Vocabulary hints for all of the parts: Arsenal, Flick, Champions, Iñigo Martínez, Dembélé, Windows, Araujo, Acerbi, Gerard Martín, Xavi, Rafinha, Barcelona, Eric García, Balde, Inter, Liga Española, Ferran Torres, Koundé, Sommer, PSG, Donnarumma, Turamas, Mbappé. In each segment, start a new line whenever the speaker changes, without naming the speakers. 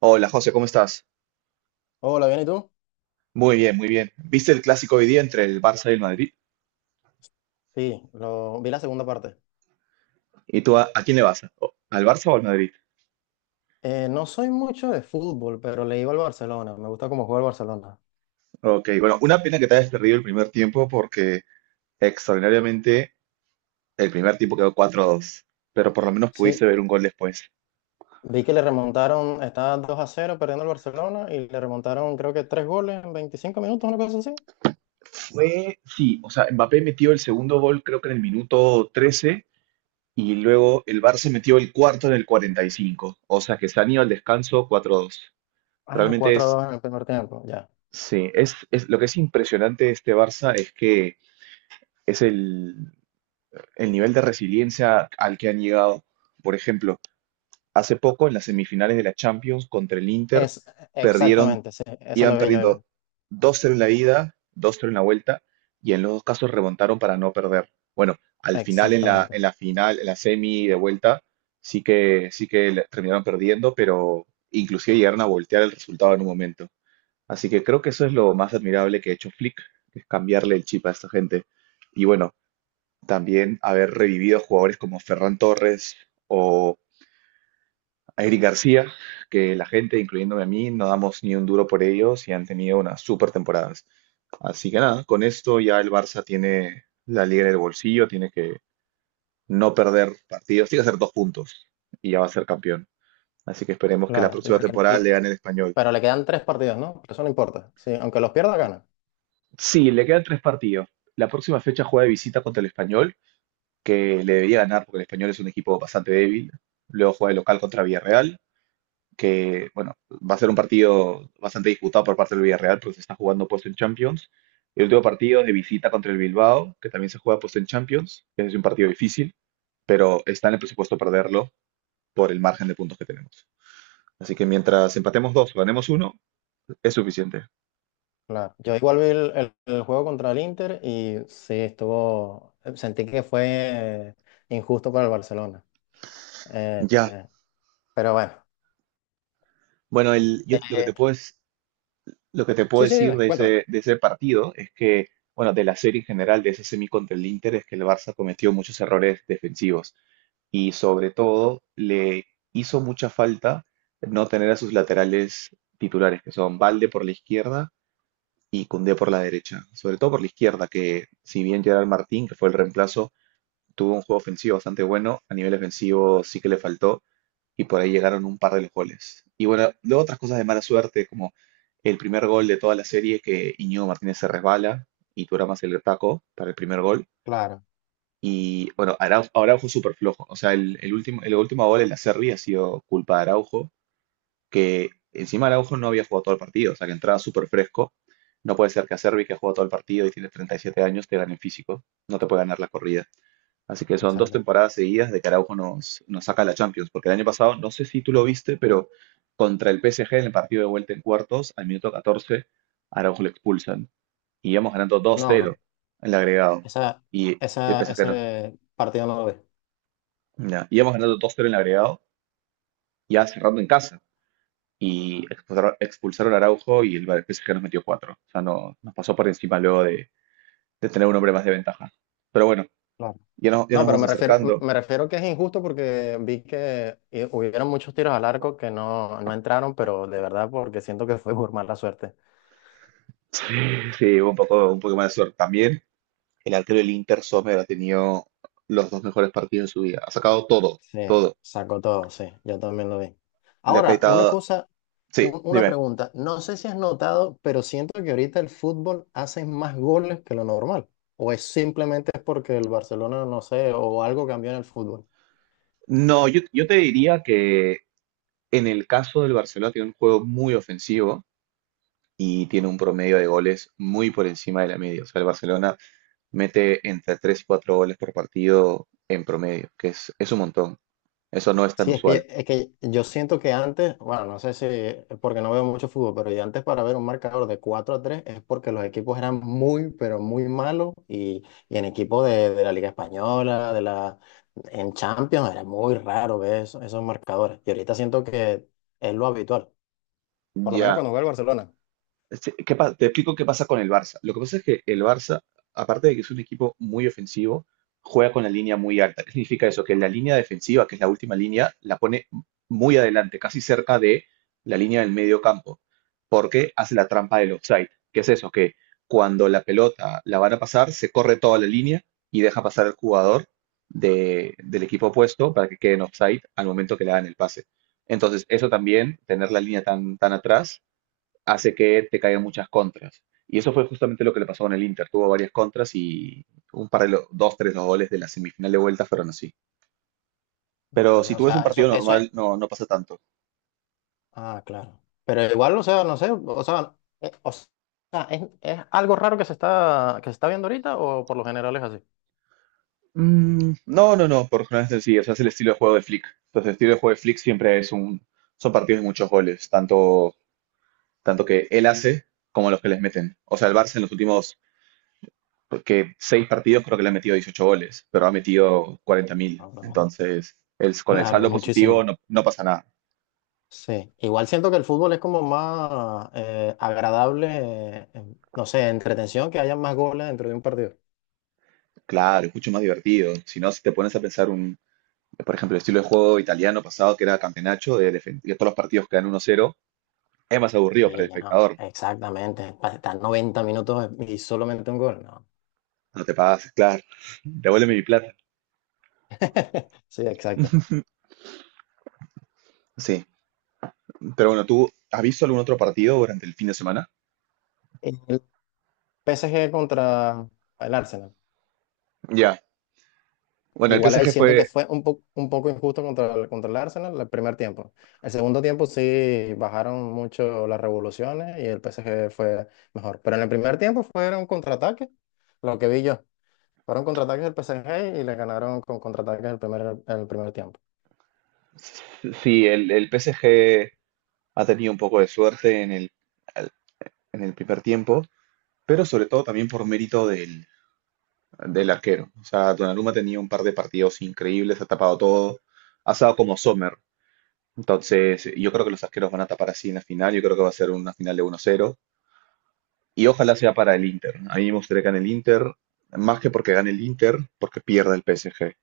Hola José, ¿cómo estás?
Hola, ¿bien y tú?
Muy bien, muy bien. ¿Viste el clásico hoy día entre el Barça y el Madrid?
Sí, vi la segunda parte.
¿Y tú a quién le vas? ¿Al Barça o al Madrid?
No soy mucho de fútbol, pero le iba al Barcelona. Me gusta cómo juega el Barcelona.
Ok, bueno, una pena que te hayas perdido el primer tiempo porque extraordinariamente el primer tiempo quedó 4-2, pero por lo menos
Sí,
pudiste ver un gol después.
vi que le remontaron, estaba 2-0 perdiendo el Barcelona y le remontaron creo que 3 goles en 25 minutos, una cosa así.
Sí, o sea, Mbappé metió el segundo gol creo que en el minuto 13 y luego el Barça metió el cuarto en el 45, o sea que se han ido al descanso 4-2.
Ah,
Realmente
4 a 2 en el primer tiempo, ya.
sí, es lo que es impresionante de este Barça es que es el nivel de resiliencia al que han llegado. Por ejemplo, hace poco en las semifinales de la Champions contra el Inter,
Es
perdieron,
Exactamente, sí, eso
iban
lo vi yo
perdiendo
igual.
dos 0 en la ida, dos 0 en la vuelta, y en los dos casos remontaron para no perder. Bueno, al final, en la,
Exactamente.
en la final, en la semi de vuelta, sí que terminaron perdiendo, pero inclusive llegaron a voltear el resultado en un momento. Así que creo que eso es lo más admirable que ha hecho Flick, que es cambiarle el chip a esta gente. Y bueno, también haber revivido jugadores como Ferran Torres o Eric García, que la gente, incluyéndome a mí, no damos ni un duro por ellos y han tenido unas super temporadas. Así que nada, con esto ya el Barça tiene la liga en el bolsillo, tiene que no perder partidos, tiene que hacer dos puntos y ya va a ser campeón. Así que esperemos que la
Claro,
próxima temporada le gane el español.
pero le quedan tres partidos, ¿no? Eso no importa. Sí, aunque los pierda, gana.
Sí, le quedan tres partidos. La próxima fecha juega de visita contra el español, que le debería ganar porque el español es un equipo bastante débil. Luego juega de local contra Villarreal que, bueno, va a ser un partido bastante disputado por parte del Villarreal, porque se está jugando puesto en Champions. El último partido es de visita contra el Bilbao, que también se juega puesto en Champions, que es un partido difícil, pero está en el presupuesto perderlo por el margen de puntos que tenemos. Así que mientras empatemos dos o ganemos uno, es suficiente.
Claro. Yo igual vi el juego contra el Inter y sí, estuvo, sentí que fue injusto para el Barcelona. Eh,
Ya.
eh, pero bueno.
Bueno, el, yo lo que te
Eh,
puedo, es- lo que te puedo
sí, sí,
decir
dime,
de
cuéntame.
ese, de ese partido es que, bueno, de la serie en general, de ese semi contra el Inter, es que el Barça cometió muchos errores defensivos. Y sobre todo le hizo mucha falta no tener a sus laterales titulares, que son Balde por la izquierda y Koundé por la derecha, sobre todo por la izquierda, que si bien Gerard Martín, que fue el reemplazo, tuvo un juego ofensivo bastante bueno, a nivel ofensivo sí que le faltó y por ahí llegaron un par de los goles. Y bueno, luego otras cosas de mala suerte, como el primer gol de toda la serie que Iñigo Martínez se resbala y Turamas se le taco para el primer gol.
Claro,
Y bueno, Araujo súper flojo. O sea, el último gol en la serie ha sido culpa de Araujo, que encima Araujo no había jugado todo el partido, o sea, que entraba súper fresco. No puede ser que a Acerbi, que ha jugado todo el partido y tiene 37 años, te gane en físico. No te puede ganar la corrida. Así que son dos
exacto.
temporadas seguidas de que Araujo nos saca la Champions. Porque el año pasado, no sé si tú lo viste, pero contra el PSG en el partido de vuelta en cuartos, al minuto 14, Araujo lo expulsan. Y íbamos ganando
No,
2-0
no.
en el agregado.
Esa,
Y el PSG no-
Ese partido no lo vi.
Ya, íbamos ganando dos 0 en el agregado, ya cerrando en casa. Y expulsaron a Araujo y el PSG nos metió cuatro. O sea, no, nos pasó por encima luego de tener un hombre más de ventaja. Pero bueno,
Claro.
ya, no- ya
No,
nos
pero
vamos
me refiero,
acercando.
me refiero que es injusto porque vi que hubieron muchos tiros al arco que no, no entraron, pero de verdad porque siento que fue por mala suerte.
Sí, hubo un poco más de suerte también. El arquero del Inter, Sommer, ha tenido los dos mejores partidos de su vida. Ha sacado todo,
Sí,
todo.
sacó todo, sí, yo también lo vi.
Le ha
Ahora, una
quitado.
cosa,
Sí,
una
dime.
pregunta. No sé si has notado, pero siento que ahorita el fútbol hace más goles que lo normal. ¿O es simplemente es porque el Barcelona, no sé, o algo cambió en el fútbol?
No, yo te diría que en el caso del Barcelona tiene un juego muy ofensivo y tiene un promedio de goles muy por encima de la media. O sea, el Barcelona mete entre 3 y 4 goles por partido en promedio, que es un montón. Eso no es tan
Sí, es
usual.
que, es que yo siento que antes, bueno, no sé si es porque no veo mucho fútbol, pero yo antes para ver un marcador de 4-3 es porque los equipos eran muy, pero muy malos y en equipos de la Liga Española, en Champions, era muy raro ver esos marcadores. Y ahorita siento que es lo habitual, por lo menos
Ya,
cuando juega el Barcelona.
sí, te explico qué pasa con el Barça. Lo que pasa es que el Barça, aparte de que es un equipo muy ofensivo, juega con la línea muy alta. ¿Qué significa eso? Que la línea defensiva, que es la última línea, la pone muy adelante, casi cerca de la línea del medio campo, porque hace la trampa del offside. ¿Qué es eso? Que cuando la pelota la van a pasar, se corre toda la línea y deja pasar al jugador del equipo opuesto para que quede en offside al momento que le dan el pase. Entonces, eso también, tener la línea tan, tan atrás, hace que te caigan muchas contras. Y eso fue justamente lo que le pasó con el Inter. Tuvo varias contras y un par de dos, tres, los goles de la semifinal de vuelta fueron así. Pero
Mm,
si
ya, o
tú ves un
sea,
partido
eso es.
normal, no pasa tanto.
Ah, claro. Pero igual, o sea, no sé, o sea, ¿es algo raro que se está viendo ahorita o por lo general es
Mm, no, no, no, por jornadas sencillas. Es el estilo de juego de Flick. Entonces, el estilo de juego de Flick siempre son partidos de muchos goles, tanto que él hace como los que les meten. O sea, el Barça en los últimos que seis partidos creo que le ha metido 18 goles, pero ha metido 40.000.
así?
Entonces, con el
Claro,
saldo positivo
muchísimo.
no pasa nada.
Sí. Igual siento que el fútbol es como más agradable, no sé, entretención, que haya más goles dentro de un partido.
Claro, es mucho más divertido. Si no, si te pones a pensar por ejemplo, el estilo de juego italiano pasado, que era campeonato, de defender todos los partidos quedan 1-0, es más aburrido para el
Sí, no,
espectador.
exactamente. Para estar 90 minutos y solamente un gol, no.
No te pagas, claro, devuélveme mi plata.
Sí, exacto.
Sí, pero bueno, ¿tú has visto algún otro partido durante el fin de semana?
El PSG contra el Arsenal.
Ya. Bueno, el
Igual ahí
PSG
siento que
fue,
fue un poco injusto contra el Arsenal el primer tiempo. El segundo tiempo sí bajaron mucho las revoluciones y el PSG fue mejor. Pero en el primer tiempo fueron contraataques, lo que vi yo. Fueron contraataques del PSG y le ganaron con contraataques el primer tiempo.
sí, el PSG ha tenido un poco de suerte al- en el primer tiempo, pero sobre todo también por mérito del arquero. O sea, Donnarumma tenía un par de partidos increíbles, ha tapado todo, ha estado como Sommer. Entonces, yo creo que los arqueros van a tapar así en la final, yo creo que va a ser una final de 1-0 y ojalá sea para el Inter. A mí me gustaría que gane el Inter, más que porque gane el Inter, porque pierda el PSG.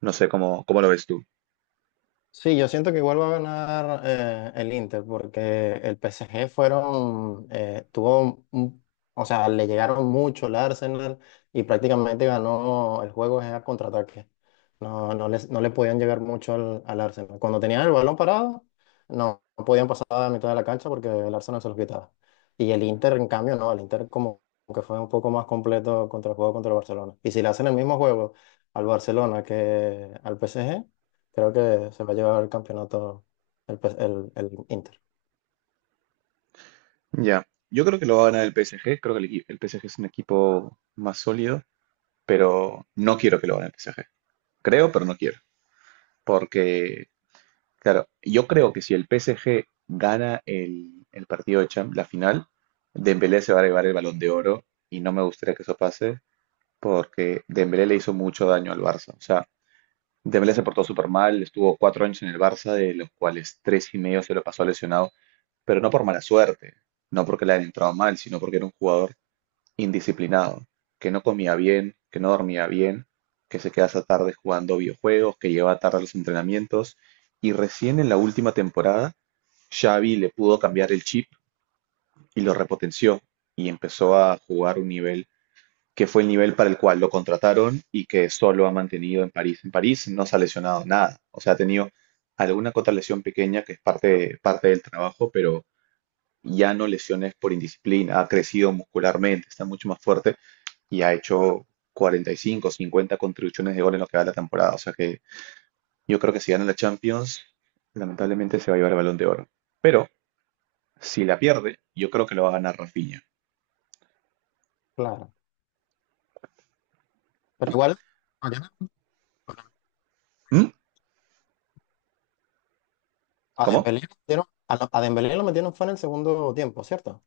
No sé cómo lo ves tú.
Sí, yo siento que igual va a ganar el Inter porque el PSG fueron, tuvo, o sea, le llegaron mucho al Arsenal y prácticamente ganó el juego es a contraataque. No, no les, no le podían llegar mucho al Arsenal. Cuando tenían el balón parado, no, no podían pasar a la mitad de la cancha porque el Arsenal se los quitaba. Y el Inter, en cambio, no, el Inter como que fue un poco más completo contra el juego contra el Barcelona. Y si le hacen el mismo juego al Barcelona que al PSG creo que se va a llevar el campeonato el Inter.
Ya, yo creo que lo va a ganar el PSG, creo que el PSG es un equipo más sólido, pero no quiero que lo gane el PSG. Creo, pero no quiero, porque, claro, yo creo que si el PSG gana el partido de Champions, la final, Dembélé se va a llevar el Balón de Oro y no me gustaría que eso pase porque Dembélé le hizo mucho daño al Barça. O sea, Dembélé se portó súper mal, estuvo 4 años en el Barça, de los cuales tres y medio se lo pasó lesionado, pero no por mala suerte, no porque le hayan entrado mal, sino porque era un jugador indisciplinado, que no comía bien, que no dormía bien, que se queda hasta tarde jugando videojuegos, que lleva tarde a los entrenamientos. Y recién en la última temporada, Xavi le pudo cambiar el chip y lo repotenció y empezó a jugar un nivel que fue el nivel para el cual lo contrataron y que solo ha mantenido en París. En París no se ha lesionado nada, o sea, ha tenido alguna que otra lesión pequeña que es parte del trabajo, pero ya no lesiones por indisciplina, ha crecido muscularmente, está mucho más fuerte y ha hecho 45, 50 contribuciones de gol en lo que va de la temporada. O sea que yo creo que si gana la Champions, lamentablemente se va a llevar el Balón de Oro. Pero si la pierde, yo creo que lo va a ganar Rafinha.
Claro. Pero igual, mañana,
¿Mm?
a
¿Cómo?
Dembélé lo metieron, a Dembélé lo metieron fue en el segundo tiempo, ¿cierto?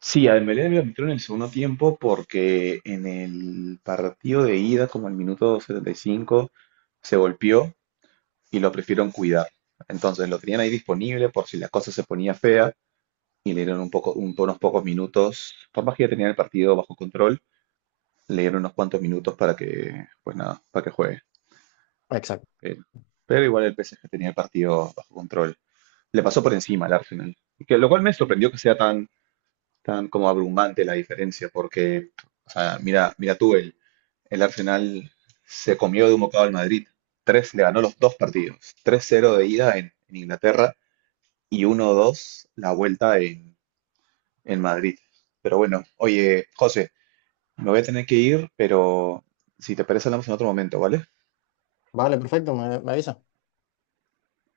Sí, a Dembélé le metió en el segundo tiempo porque en el partido de ida, como al minuto 75, se golpeó y lo prefirieron cuidar. Entonces lo tenían ahí disponible por si la cosa se ponía fea y le dieron unos pocos minutos. Por más que ya tenía el partido bajo control, le dieron unos cuantos minutos para que, pues nada, para que juegue.
Exacto.
Pero, pero igual el PSG tenía el partido bajo control. Le pasó por encima al Arsenal. Y lo cual me sorprendió que sea tan como abrumante la diferencia, porque, o sea, mira, mira tú, el, Arsenal se comió de un bocado al Madrid. Le ganó los dos partidos. 3-0 de ida en Inglaterra y 1-2 la vuelta en Madrid. Pero bueno, oye, José, me voy a tener que ir, pero si te parece hablamos en otro momento, ¿vale?
Vale, perfecto, me avisa.